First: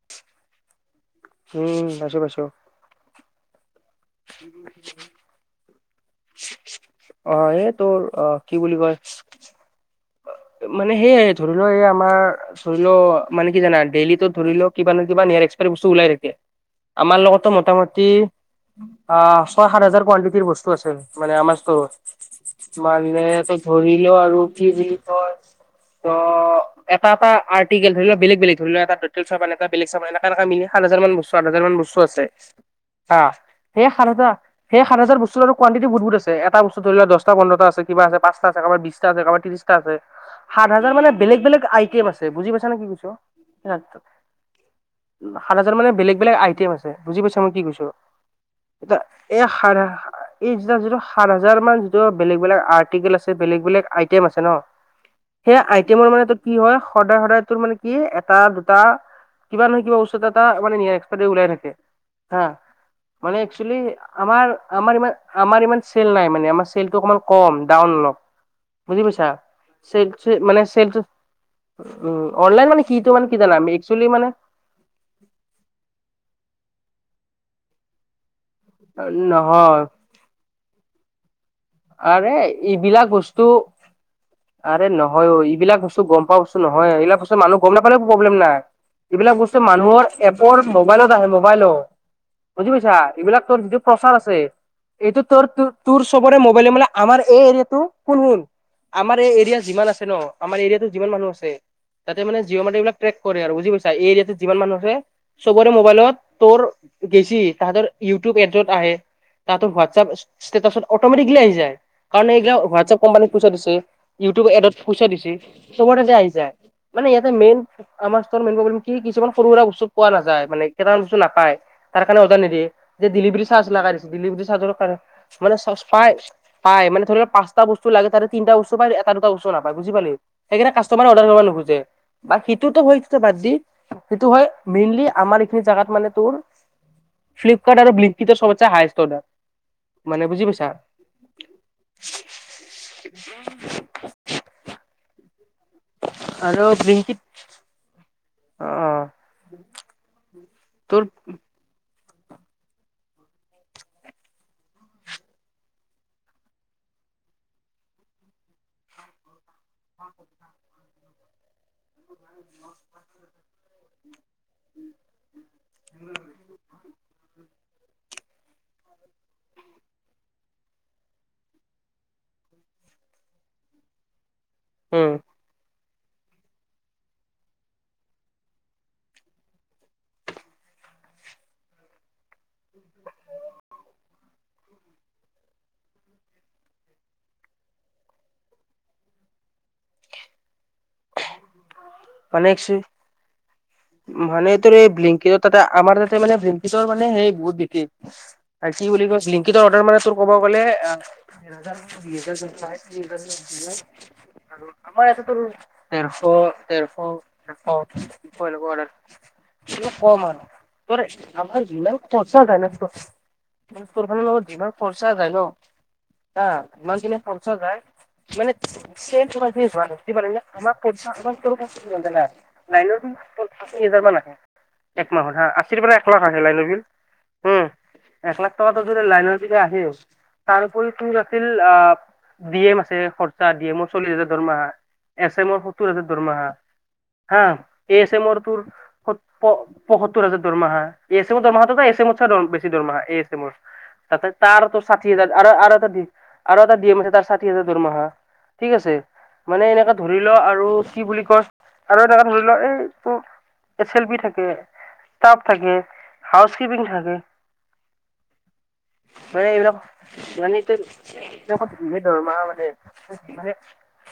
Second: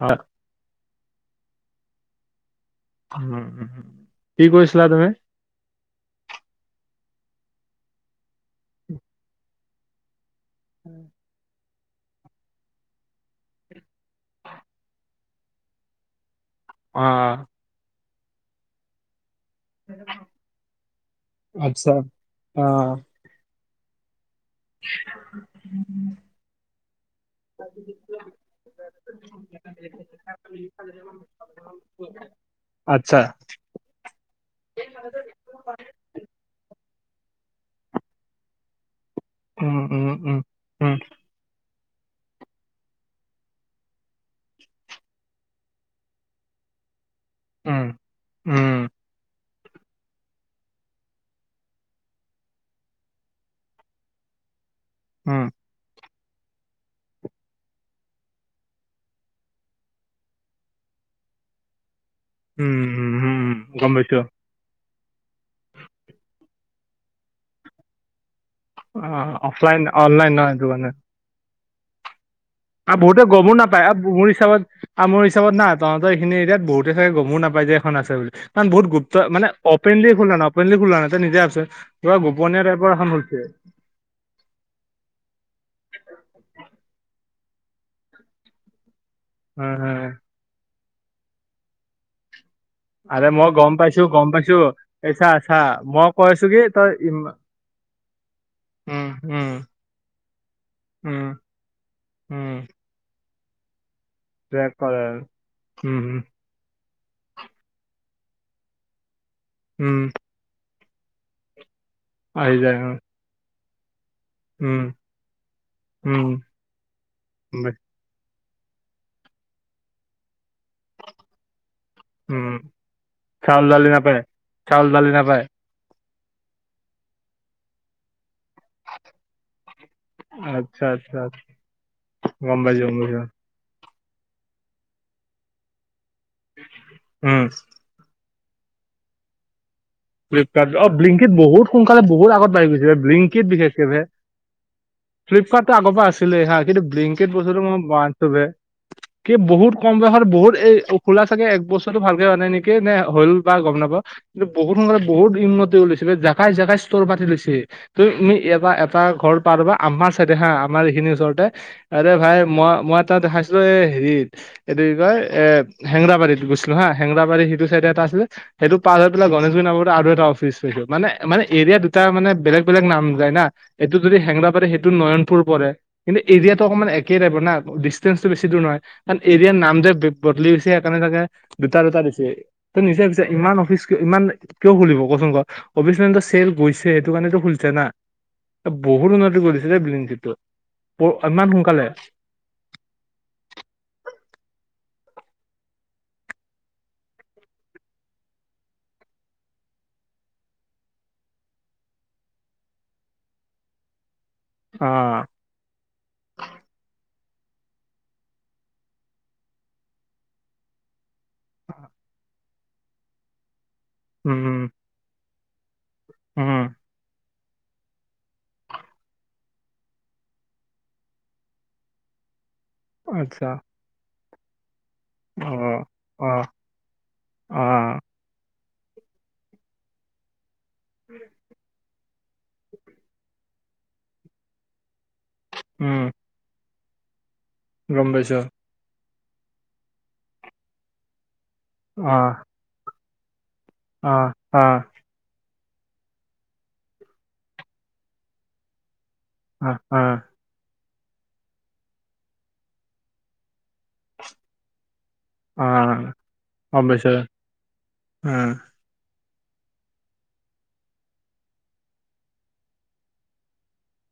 হয় উম পাইছো পাইছো। উ কি কৈছিলা তুমি? অ এই তোৰ অ কি বুলি কয়? মানে সেয়াই ধৰ লও এই আমাৰ ধৰি লও, মানে কি জানা ডেইলিতো ধৰি লও কিবা কিবা নিয়াৰ এক্সপ বস্তু ওলাই থাকে। অ আমাৰ লগতো মোটামুটি অ ছয় সাত হাজাৰ কোৱানটিটিৰ বস্তু আছে মানে আমাৰ আচ্ছা অ ষ্টোৰত। ম ধৰিলো আৰু কি বুলি কয় ত এটা এটা আৰ্টিকেল, ধৰি লও বেলেগ বেলেগ ধৰি লও এটা ডেটাল চাবান, এটা বেগ চাবান, এনেকা এনেকা মিলিত হাজাৰ মান বস্তু চাত হাজাৰ মান বস্তু আছে। হা আচ্ছা। সেই সাত হাজাৰ, সেই সাত হাজাৰ বস্তু আৰু কুৱাণ্টি বহুত বহুত আছ এটা বস্তু ধৰিল দহটা পোন্ধৰটা আছে, কিবা আছে পাচটা আছে, কাৰোবাৰ বিশছটা আছে, কাৰোবাৰ উম ত্ৰিশছটা আছে, উম উম সাত উম হাজাৰ মানে বেলেগ বেলেগ আইটেম আছে। বুজি পাইছানে কি কৈছো? সাত হাজাৰ মানে বেলেগ বেলেগ আইটেম আছে। বুজি পাইছা মই কি কৈছো? উম উম এই সা এই যিতা-যিটো সাত হাজাৰ মান যিটো বেলেগ-বেলেগ আৰ্টিকেল আছে, বেলেগ বেলেগ আইটেম আছে ন উম। সেই আইটেমৰ মানে তটো কি হয়। সদায় সদায় তোৰ মানে কি এটা দুটা কিবা নহয় কিবা বস্তু এটা মানে নেয়াৰ এক্সপাইৰ দেট ওলাই থাকে। হা। উম উম মানে উম, একচুৱেলী গম পাইছো আমাৰ-আমাৰ ইমান, আমাৰ ইমান চেল নাই মানে, আমাৰ চেলটো অকণমান কম, ডাউন অলপ। অ বুজি পাইছা? অফলাইন চে-চে অনলাইন নহয় মানে সেইটো কাৰণে চেলটো উ অনলাইন মানে কি তটো মানে কি জানা একচুৱেলি মানে কামোৰ হিচাপত না তহতৰ এইখিনি এৰিয়াত বহুতে চাগে গমো নাপাই যায় এখন আছে বুলি কাৰণ বহুত গুপ্ত মান নহয় অপনলি খো না অপেনলি খোলা নিজে ভাবচোন পুৰা আৰে গোপনীয়া টাইপৰ এখন এইবিলাক বস্তু আৰে নহয় অ এইবিলাক বস্তু গম পা বস্তু নয়, এইবাক বস্তু মানুহ গম নাপালে একো প্ৰব্লেম নাই। এইবিলাক বস্তু খুলিছে মানুহৰ এপৰ মোবাইলত আহে মোবাইলত। বুজি পাইছা? আৰে এইবিলাক মই তোৰ গম যিটো পাইছো প্ৰচাৰ গম আছে। পাইছো এই এইটো চা তোৰ চা তোৰ মই চব কৈ আছো কি মবাইলে তই ইম আমাৰ এই এৰিয়াটো শুন শুন উম আমাৰ এই উম এৰিয়াাত যিমান আছে ন, আমাৰ এৰিয়াতো যিমান উম মানুহ আছে, তাতে মানে জ উম মাৰি কৰে আৰু বুজি পাইছা? এয়া যিমান ৰেপ মানুহ আছে কৰে চবৰে উম মোবাইলত উম তোৰ গেছি তাহাঁতৰ ইউটিউব এডত আহে, তাহাঁতৰ উম হোৱাটছআপ ষ্টেটাচত অটমেটিক আহি যায়। কাৰণ এইগিলা আহি যায় উম হোৱাটছএপ কোম্পানী পইচা দিছে, ইউটিউব এডত উম পোচাই দিছে, চবৰ ততে উম আহি যায় মানে ইয়াতে গম মেইন পাইছো। আমাৰ ষ্টোৰৰ মেইন প্ৰব্লেম কি কিছুমান সৰু-সুৰা পোৱা নাযায় মানে কেইটামান বস্ত নাপাই, তাৰ কাৰণ অৰ্ডাৰ উম নিদিয়ে, যে ডেলিভাৰী চাউল চাৰ্জ দালি লগাই দিছে নাপায় ডেলিভাৰী চাৰ্জৰ চাউল কাৰে দালি নাপায় মানে চচ পায়, পায় মানে ধৰি লও পাঁচটা বস্তু লাগে তাৰে তিটা বস্তু পায় এটা দুটা বস্তু নাপায় বুজি পালি। সেইকাৰে আচ্ছা কাষ্টমাৰে আচ্ছা অৰ্ডাৰ আচ্ছা, কৰিবা নুখুজে। বা গম সিটোতো পাইছো গম হৈছে পাইছো বাদ দি। সেইটো হয় মেইনলি আমাৰ এইখিনি জাগাত মানে তোৰ, উম ফ্লিপকাৰ্ট আৰু চবতে হায়ষ্ট অৰ্ডাৰ, মানে বুজি পাইছা। ব বি লিংকি বহুত সোনকালে বহুতগত বাঢ়ি গৈছে বি লিংকিতত বিশেষকে। ফ্লিপকাৰ্টটো আগৰ পৰা আছিলে হা আৰু কিন্তু ব্লিংকিট বলেংকেট বস্তুটো মই অ কি বহুত কম বয়সত বহুত এই তোৰ খোলা চাগে এক বছৰ টো ভালকে হয় নাই নেকি নে হ'ল বা গম নাপা কিন্তু বহুত সোনালে বহুত উন্নতিওলাইছিলে জোকাই জোকাই ষ্টৰ পাতি লৈছে। তুমি এটা এটা ঘৰ পবা আমাৰ চাইডে হা আমাৰ এইখিনিৰ ওচৰতে। আৰে ভাই মই মই তাত দেখাইছিলো এই হেৰিত এইটো কি কয় এ হেংগৰাবাৰীত গৈছিলো হা হেংৰাবাৰী সিটো চাইডে এটা আছিলে। সেইটো পাৰ হৈ পেলাই গণেশ আৰু এটা অফিচছ মানে মানে এৰিয়া দুটা মানে বেলেগ বেলেগ নাম যায় না এইটো যদি হেংৰা পাতে সেইটো উম নয়নপুৰ পৰে কিন্তু এৰিয়াতটো অকণমান একে টাইপ না ডিষ্টেঞ্চটো বছি দূৰ নহয়। কাৰণ এৰিয়াৰ নাম যে বদলি গৈছে সেইকাৰণে চাগে দুটা দুটা দিছে। ত নিজে পিছে ইমান অফিচ ইমান কিয় খুলিব কচোন ক অবিচন্দ চেল গৈছে সেইটো কাৰণেতো খুলিছে না। বহুত উন্নতি কৰিছিলে বিলত ইমান সোনকালে। পানক মানে এই তোৰ এই ভিংকিজৰ তাতে আমাৰ তাতে মানে ভিকিজৰ মানে সেই বহুত বিশেষ। আৰু কি বুলি কৈ লিংকিতৰ অৰ্ডাৰ মানে তোৰ কব গ'লে। অ আমাৰ এটা দেৰপ দেশখনৰ, চখ কেনেকুৱা আৰু, কম আৰু। আমাৰ যিমান খৰচা যায় নমাৰ উম যিমান খৰচা যায় ন। চাহ উম ইমান খিনি। য মানে ত পাৰ আমাৰ পচা আ। লাই তিনি আচ্ছা হাজাৰ মান আহে। এক মাহত হা অ আশীৰ পৰা এক লাখ অ আহে লাইনৰ বিল। অ উম, এক লাখ টকাটো যদি লাইনৰ যে আহেও তাৰপৰি তোৰ আছিল আহ। ডি এম আছে খৰচা ডি এমৰ চল্লিশ হাজাৰ দৰমাহা এছ এমৰ সত্তৰ হাজাৰ। উম মা হা গম এইছে পাইছো মোৰ তোৰ পসত্তৰ দৰমাহা। এছ এমৰ দৰমাহাটো এছ অ এমৰ বছি দৰমাহা এছ এমৰ অ ত অ আৰু আৰু এটা আৰু এটা ডি এম তাৰ ষাঠি হাজাৰ দৰমাহা ঠিক আছে। মানে অ এনেকাে অ অ ধৰি ল আৰু কি বুলি কছ আৰু এনেকাে ধৰি ল এইটো এছ এল বি থাকে ষ্টফ থাকে হাউচ গম কিপিং পাইছো থাকে। উম। মান এইবিলাক মানে ধৰমা মানে। মানে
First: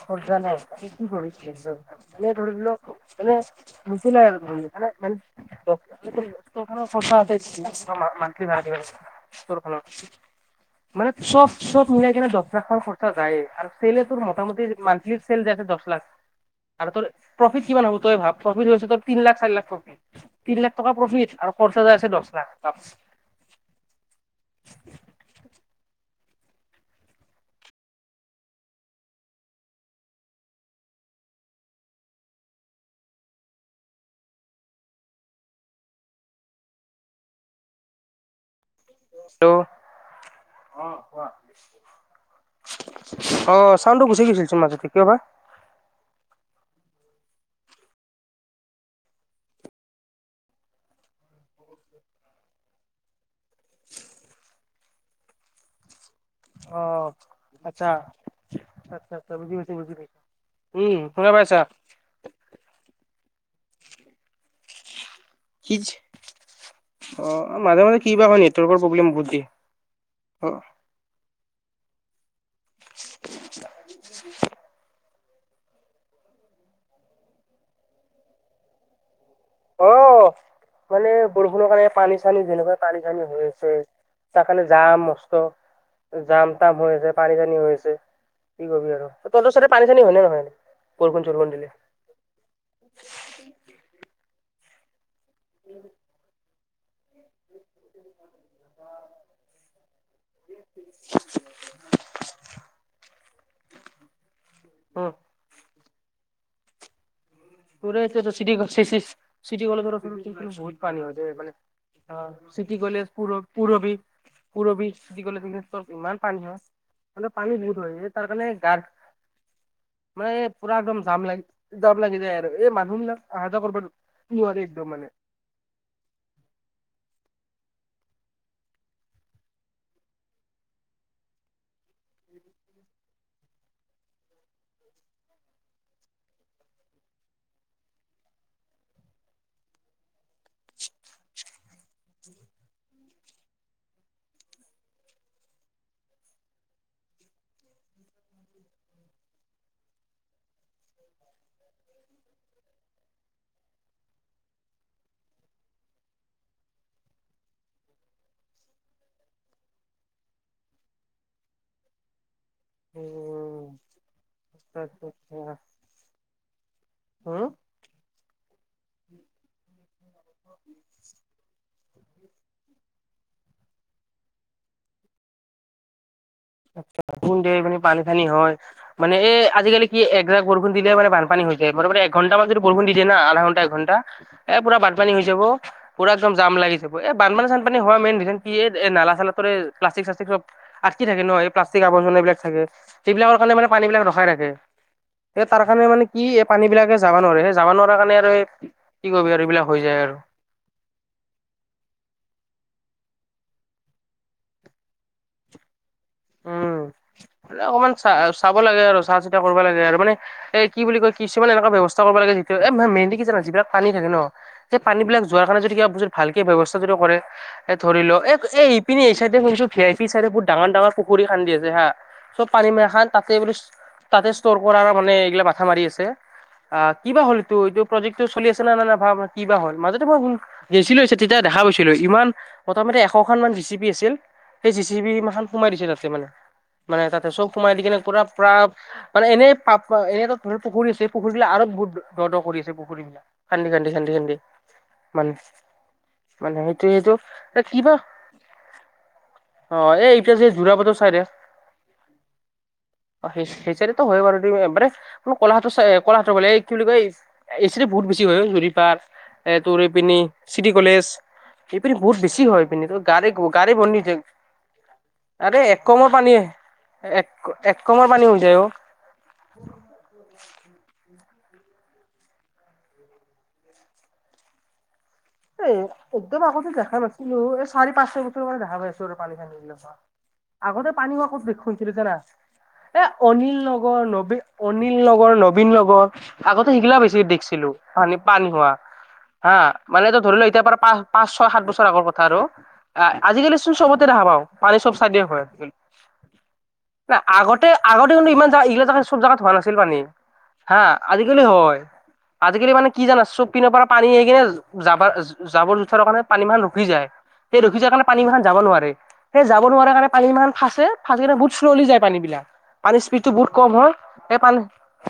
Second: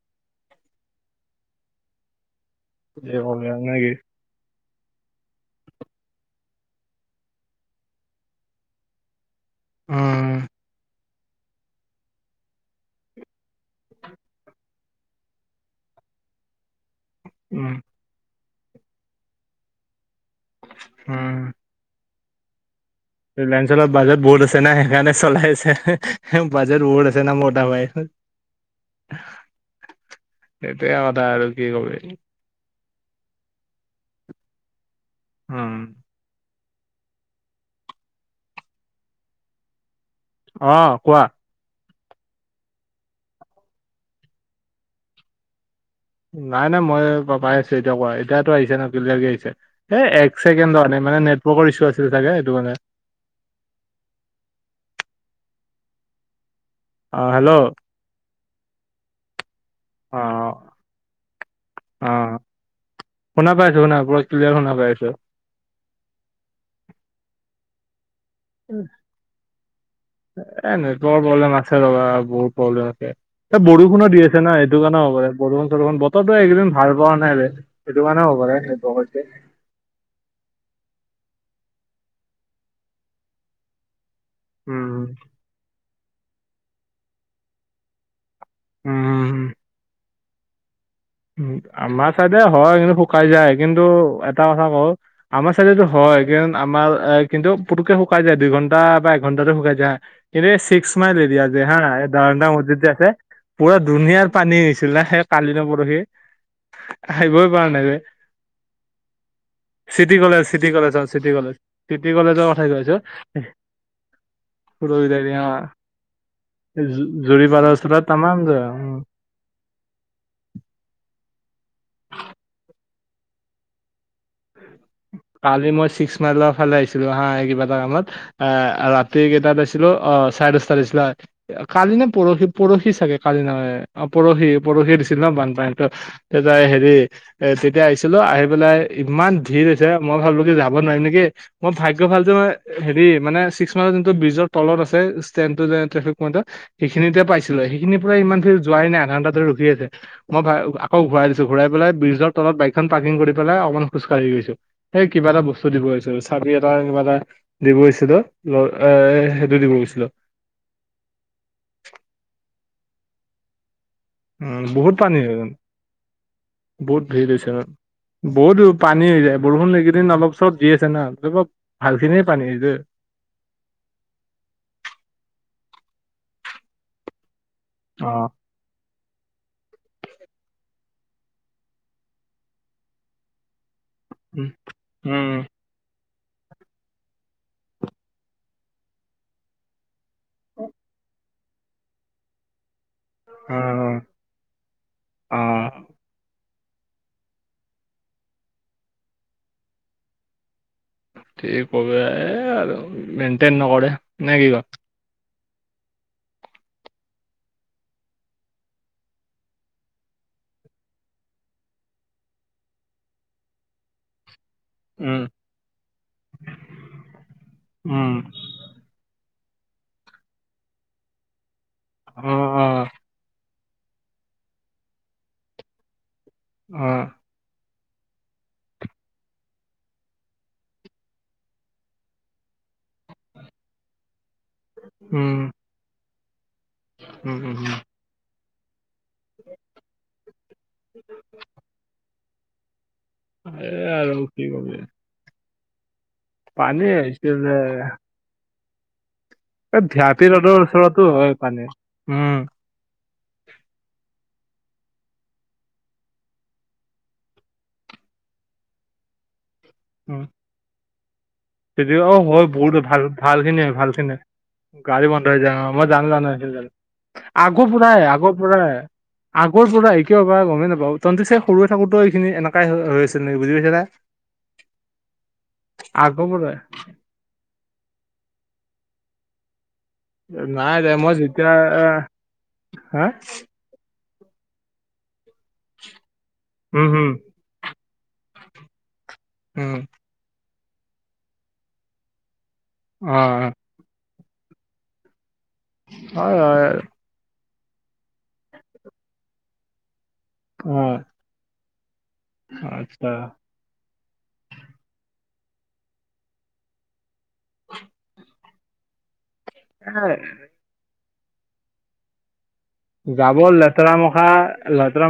সজা নাই কৰিছিল মানে ধৰি লক কি এনে কৰিবি আৰু নেকি বুছিলাই। [unintelligible] উম [unintelligible] মানে চব চব মিলাই কিনে দহ লাখ মান খৰচা যায় আৰু চছেলে তোৰ মোটামুটি মান্থলি চছেেল য আছে দহ লাখ। আৰু তোৰ প্ৰফিট উম কিমান হ'ব তই ভাব প্ৰফিট তোৰ তিনি লাখ চাৰি লাখ প্ৰফিট। তিন লাখ টকাৰ প্ৰফিট উম আৰু খৰচা যে আছে দহ লাখ তাৰ। অলঞ্চলত বাজেট বহুত আছে না, সেইকাৰণে চলাই আছে বাজেট বহুত আছে না মতা ভাই। সেইটোৱে আটা আৰু কি কবি। উম। টো। অ কোৱা অ', চাউণ্ডটো গুচি গৈছে তোমাৰ মাজতে কিয় বা। নাই-নাই, মই পাই আছো। এতিয়া কৰা এতিয়াটো আহিছে ন' তাকে আহিছে। এ' এক ছেকেণ্ডৰ নে মানে নেটৱৰ্কৰ ইছ্যু চাগে সেইটো মানে। অঁহ', অ হেল্ল' অ -আচ্ছা-আচ্ছা-আচ্ছা বুজি পাইছো। উম' শুনা পাইছা? অঁহ', শুনা পাইছো, ক্লিয়াৰ শুনা পাইছো। কি অ মাজে-মাজে কি বা এখন। এ' নেটৱৰ্কৰ প্ৰব্লেম আছে ৰবা বহুত। বৰষুণ দি আছে না সেইটো কাৰণে হ'ব। বৰষুণ-চৰষুণ বতৰটো একেইদিন ভাল পোৱা নাই যে সেইটো কাৰণে হ'ব পাৰে। অহ', মানে বৰষুণৰ কাৰণে পানী-চানী যেনেকুৱা পানী-চানী হৈ আছে। তাৰ কাৰণে জাম উম মষ্ট, জাম তাম হৈ আছে, পানী-চানী হৈ আছে। কি কবি আৰু। ত'ত উম, চাইতে পানী-চানী হয় নে নহয়? বৰষুণ চৰষুণ উম। দিলে আমাৰ চাইডে হয় কিন্তু শুকাই যায়, কিন্তু এটা কথা কওঁ- আমাৰ ছাইডে টো হয়, কিন্তু পুতুকে শুকাই যায়। দুই ঘন্টা বা এঘণ্টাটো শুকাই যায়, কিন্তু এই ছিক্স মাইল এৰিয়া যে হয় নহয়, দাৰটা মছজিদ যে আছে। পুৰা ধুনীয়াৰ পানী হৈছিলে উম সেই কালি নে পৰহি। আহিবই পৰা নাই ৰে। তোৰে চিটি চিটি কলেজৰ ওচৰত চিটি কলেজ, চিটি বহুত কলেজ পানী আৰু হৈ চিটি যায় মানে কলেজ। চিটি অ', কলেজৰ কথাই চিটি কৈছো। কলেজ পুৰ পুৰবী পুৰবী চিটি কলেজ ইমান পানী হয় মানে জুৰি পানী বহুত হয় পাৰ এই তাম তাৰ [inaudible] কাৰণে গাৰ মানে পুৰা একদম জাম লাগি, জাম লাগি যায় আৰু এই মানুহবিলাক অহা যোৱা কৰোতে। কিবা একদম মানে কালি মই ছিক্স মাইলৰ ফালে আহিছিলো হাঁ, এই কিবা এটা কামত। এ' ৰাতি কেইটাত আছিলো, অহ', চাৰে দ'হটাত আছিলো। কালি নে পৰহি, পৰহি চাগে, কালি নহয়। অহ', পৰহি-পৰহি দিছিল ন বানপানীতো। তেতিয়া তাই হেৰি এ' তেতিয়া আহিছিলো, আহি পেলাই ইমান ভিৰ হৈছে, মই ভাবো কি যাব নোৱাৰিম নেকি। মোৰ ভাগ্য ভাল যে মই হেৰি মানে ছিক্স মাইলৰ যোনটো ব্ৰিজৰ তলত আছে ষ্টেটেন টো যে পইটত- সেইখিনিতে পাইছিলো। সেইখিনিৰ পৰা ইমানখিনি যোৱাই নাই আধাঘণ্টাতে ৰখি আছে। মই আকৌ ঘূৰাই দিছো, ঘূৰাই পেলাই ব্ৰীজৰ তলত বাইকখন পাৰ্কিং কৰি পেলাই অকণ খোজ কাঢ়ি গৈছো। সেই কিবা এটা বস্তু দিব আহিছিলো চাবি এটা কিবা এটা। দিব আহিছিলো এ' সেইটো দিব গৈছিলো। উম। উমঁ, আচ্ছা বহুত আচ্ছা পানী, আচ্ছা। বহুত ভিৰ হম। দিছে। বহুত পানী হৈ যায়। বৰষুণ এইকেইদিন অলপ-চলপ দি আছে না ভালখিনিয়ে পানী হৈ যায়। এইকেইদিন মানে বানপানী অ', হয়। মানে এই আজিকালি কি এজাক বৰষুণ দিলে মানে বানপানী হৈ যায়। মানে এঘণ্টা মান যদি বৰষুণ দি দিয়ে না আধা ঘণ্টা, এঘণ্টা- উম এ' পুৰা বানপানী হৈ উম যাব। পুৰা একদম জাম লাগি যাব। এ' বানপানী-চানপানী হয় মেইন ৰিজন কি এই নালাখনৰ পৰা প্লাষ্টিক- আহি থাকে ন, এই প্লাষ্টিক আৱৰ্জনাবিলাক থাকে সেইবিলাকৰ কাৰণে অ মানে পানী বিলাক ৰখাই থাকে। অ সেই তাৰ কাৰণে মানে কি? এই পানী বিলাকে যাব নোৱাৰে সেই যাব নোৱাৰা কাৰণে আৰু এই কি কৰবি আৰু এইবিলাক হৈ যায় আৰু। কি কবি এ আৰু মেইনটেইন নকৰে নে কি ক? উম। [inaudible] অকমান চা চাব লাগে আৰু, চাহ চিতা কৰিব লাগে আৰু মানে এ কি বুলি কয় কিছুমান এনেকুৱা ব্যৱস্থা কৰিব লাগে যিটো, এ মেইন কি জান যিবিলাক পানী থাকে ন? সেই পানী উম বিলাক যোৱাৰ কাৰণে যদি কিবা ভালকে ব্যৱস্থা যদি কৰে ধৰি উম লও এ এ ইপিনে এই চাইডে শুনিছোঁ ভি আই পি চাইডে বহুত ডাঙৰ ডাঙৰ পুখুৰী খান্দি আছে হা অ চব অ পানী মা খান তাতে বোলো তাতে ষ্টৰ কৰাৰ মানে এইগিলা মাথা মাৰি আছে। অ কিবা হ'লটো এইটো প্ৰজেক্টো চলি আছে নাই না কিবা হ'ল। মাজতে মই গেছিলোঁ তেতিয়া দেখা পাইছিলো ইমান মোটামুটি এশখন মান জে চি পি আছিল। সেই জে চি পি উম মাখান সোমাই দিছে তাতে মানে, মানে তাতে উম চব উম সোমাই উম দি কেনে পুৰা পুৰা মানে এনেই পাপ এনে ধৰ পুখুৰী আছে পুখুৰীবিলাক আৰু বহুত দ' দ' কৰি আছে পুখুৰী বিলাক। খান্দি এ খান্দি আৰু খান্দি কি কবি মানে পানী সেইটোৱেটো আহিছে যে কিবা অ এই এই এতিয়া ৰড যে যোৰাবাটৰ ওচৰতো চাইডে হয় পানী। উম অ সেই চাইডেতো হয় বাৰু মানে, ক'লাহাটৰ ক'লাহাটৰ বুলে এই কি বুলি কয় এই এই চাইডে বহুত বেছি হয় হেৰি পাৰ এ তোৰ পিনে চিটি কলেজ চিটি এইপিনি বহুত দখৰ বেছি হয় বহুত এইপিনি ভাল গাড়ী ভাল খিনিয়ে গাড়ী ভাল বন্ধি খিনি। যায় গাড়ী বন্ধ হৈ আৰে যায়। অ এক মই কমৰ জানো পানী জানো সেইখিনি জানো। এক আগৰ এক কমৰ পৰাই পানী আগৰ হৈ যায় অ পৰাই। আগৰ পৰাই কিয় বা গমেই নাপাওঁ। তহঁতি চাগে সৰু থাকোতেও এইখিনি এনেকাই হৈছিলে বুজি পাইছা না? এ আগৰ একদম পৰাই আগতে দেখা নাছিলো, এই চাৰি পাঁচ ছয় বছৰ মানে দেখা পাই আছো পানী চানি বিলাক। নাই আগতে দে পানী মই হোৱা ক'ত যেতিয়া দেখিছিলো জানা? এ হা অনিল নগৰ নবীন অনিল নগৰ, নবীন নগৰ আগতে উম সেইগিলা হম বেছি দেখিছিলো পানী পানী হোৱা। হা উম মানে এইটো ধৰি ল এতিয়া পৰা পাঁচ পাঁচ ছয় সাত বছৰ আগৰ কথা আৰু। অ আজিকালি চবতে দেখা পাওঁ। পানী চব চাইডে হয়। হয় হয় নাই আগতে আগতে কিন্তু ইমান জেগা এইগিলা জেগা চব জেগাত হোৱা নাছিল পানী অ হা। আজি কেইলে হয়। আজিকালি মানে কি আচ্ছা জানা চব পিনৰ পৰা পানী আহি কিনে জাবৰ জাবৰ জোথৰ কাৰণে পানী বান ৰখি যায়। সেই ৰখি যোৱাৰ কাৰণে পানী মখান যাব নোৱাৰে। সেই যাব নোৱাৰা কাৰণে এ পানী ইমান ফাঁচে। ফাঁচি কিনে বহুত শ্লোৱলী যায় পানী বিলাক। পানীৰ স্পীডটো জাব বহুত কম লেতেৰা হয় মখা এই পানী লয়।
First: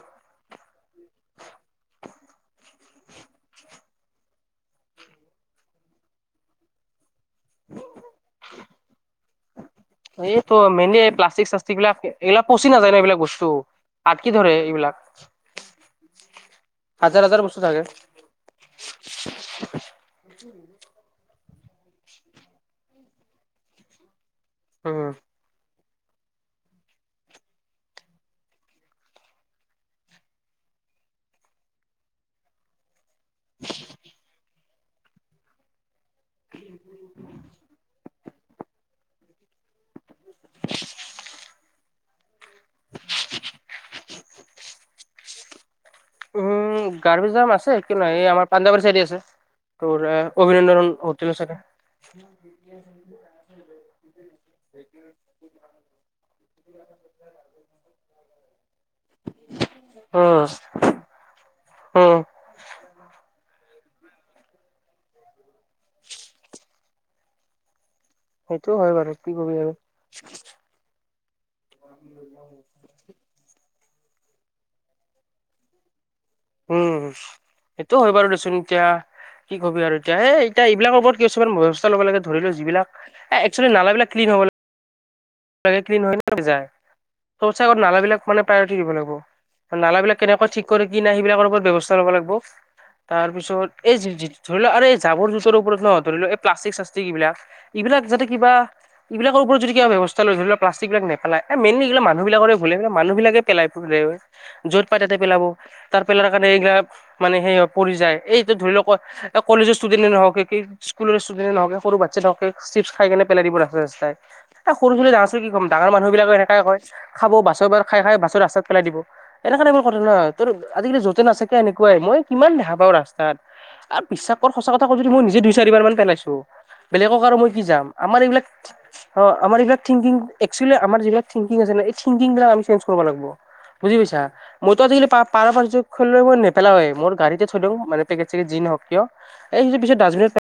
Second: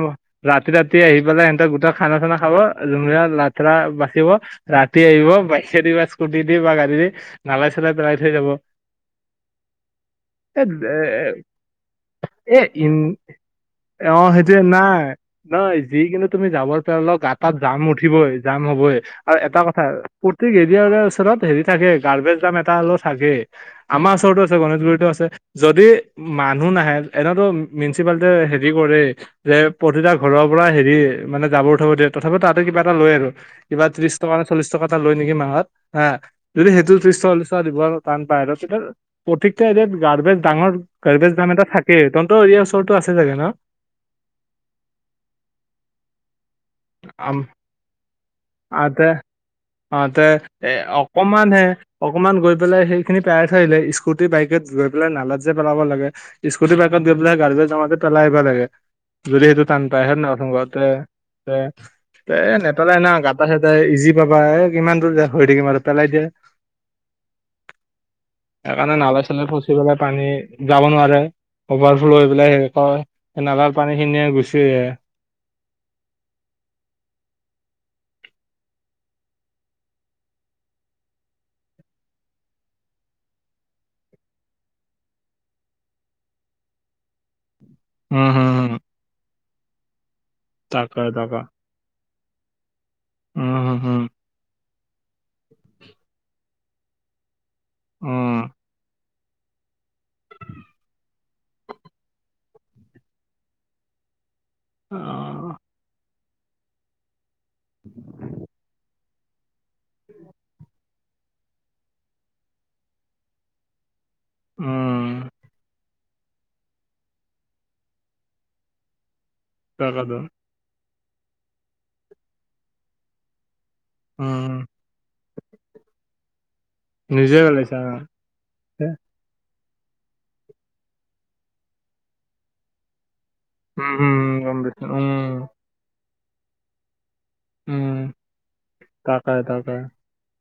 ৰাতি ৰাতি আহি পেলাই সিহঁতে গোটেই খানা চানা খাব। জুমীয়া লাথেৰা বাচিব ৰাতি আহিব বাইচ দ বা স্কাডি দি বা গাড়ী দি। নালাই চেলাই পেলাই থৈ যাব। এ এ সবিলাক এইবিলাক এ পচি নাযায় ন ইন এইবিলাক বস্তু। অ আটকি ধৰে সেইটোয়ে এইবিলাক নাই। নহয় যি কিন্তু তুমি যাব পাল হাজাৰ আ হাজাৰ তাত বস্তু জাম থাকে উঠিবই জাম হবই। আৰু এটা কথা প্ৰতি এৰিয়াৰ ওচৰত হেৰি থাকে গাৰ্বেজ দাম এটা হ'লেও থাকে। আমাৰ ওচৰতো আছে, গণেশগুৰিতো উম। আছে। যদি মানুহ নাহে এনেতো মিউনিচিপালটিয়ে হেৰি কৰে। যে প্ৰতিটা ঘৰৰ পৰা হেৰি মানে জাব উঠাব দিয়ে। তথাপিও তাতে কিবা এটা লয় আৰু। কিবা ত্ৰিশটকা নে চল্লিশ টকা এটা লয় নেকি মাহত? হা যদি সেইটো ত্ৰিশ কা চল্লিশ টকা দিব তান পায়। বাহিৰত এতিয়া প্ৰতকটা এৰিয়াত গাৰ্বেজ ডাঙৰ গাৰ্বেজ দাম এটা থাকে। কি তঁহতৰ এৰিয়াৰ ওচৰতো আছে চাগে ন উম গাৰভি আম জাম আছে কি এ এই আমাৰ পাঞ্জাবাৰী চাইডি আছে অ তোৰ তে এ অভিনন্দন হোটেলৰ অকমান চাইডে হে অকমান গৈ পেলাই সেই সেই খিনি পেলাই থৈ আহিলে স্কুটি বাইকত গৈ পেলাই নালাত যে পেলাব লাগে স্কুটি বাইকত গৈ পেলাই গাৰডী জমাত পেলাই আহিব লাগে যদি সেইটো টান পায় হয় নহয় উম প্ৰসংগতে উম তে তে পেলাই না গাতা চাই ইজি পাবা এ কিমান দূৰ যে হৈ থাকিম আৰু পেলাই দিয়া সেইটো হয় সেইকাৰণে বাৰু নালা কি চালা কবি আৰু। ফচি পেলাই পানী যাব নোৱাৰে অভাৰ ফ্ল' হৈ পেলাই সেই ক নালাৰ পানী খিনিয়ে গুচি আহে উম সেইটো হয় বাৰু দেচোন এতিয়া কি কবি আৰু এতিয়া এ এতিয়া এইবিলাক ওপৰত কিছুমান ব্যৱস্থা ল'ব লাগে ধৰিলো যিবিলাক এ এক্সচুয়েলি নালা বিলাক ক্লিন হ'ব লাগে ভালকে ক্লিন হৈ যায় সৌচা নালাবিলাক উম মানে হম হম প্ৰায়ৰিটি দিব লাগিব নালাবিলাক কেনেকৈ কি কৰে কি তাকে নাই তাকে সেইবিলাকৰ ওপৰত ব্যৱস্থা ল'ব লাগিব তাৰ উম পিছত হম এই হম ধৰি লোৱা আৰু এই জাবৰ জোথৰ ওপৰত ন ধৰি ল এই প্লাষ্টিক চাষ্টিক এইবিলাক এইবিলাক যাতে উম কিবা এইবিলাকৰ ওপৰত যদি কিবা ব্যৱস্থা ব্যৱস্থা ধৰি ল প্লাষ্টিকবিলাক নেপেলায় মেইনলি এই মানুহবিলাকৰে ভুল মানুহবিলাকে পেলাই য'ত অ পাই তাতে পেলাব তাৰ পেলাৰ কাৰণে এইগিলা মানে সেই পৰি যায় এইটো ধৰি লওক কলেজ ষ্টুডেণ্ট নহওকে স্কুল ষ্টুডেণ্ট নহওকে সৰু বাচ্ছা নহওক চিপছ খাই কেনে পেলাই দিব ৰাস্তাই ৰাস্তাই এ উম সৰু চলি ডাঙৰ চলি কি কম ডাঙৰ মানুহবিলাক এনেকা কয় খাব বাছৰ খাই খাই বাছৰ ৰাস্তাত পেলাই দিব এনেকা টাইম তাকেতো ন তোৰ আজিকালি য'তে নাচাওক কিয় এনেকুৱাই মই কিমান দেখা পাওঁ ৰাস্তাত আৰু উম, বিশ্বাসৰ সঁচা কথা কৈছো মই নিজে দুই চাৰিবাৰ মান পেলাইছো বেলেগক নিজে আৰু মই কি ওলাইছা যাম আমাৰ এইবিলাক অ আমাৰ এইবিলাক থিংকিং এক্সচুৱেলি আমাৰ যিবিলাক থিংকিং আছে এই থিংকিং বিলাক আমি চেন্স কৰিব লাগিব উম, বুজি উম, পাইছা গম মইতো পাইছো উম, আজিকালি পা পাৰ পাৰছো মই খোলিলো নেপেলাওৱে মোৰ গাড়ীতে থৈ দিও উম, মানে পেকেট চেকেট যি হওক কিয় তাকে তাকে। এইখিনি পিছত ডাচবিন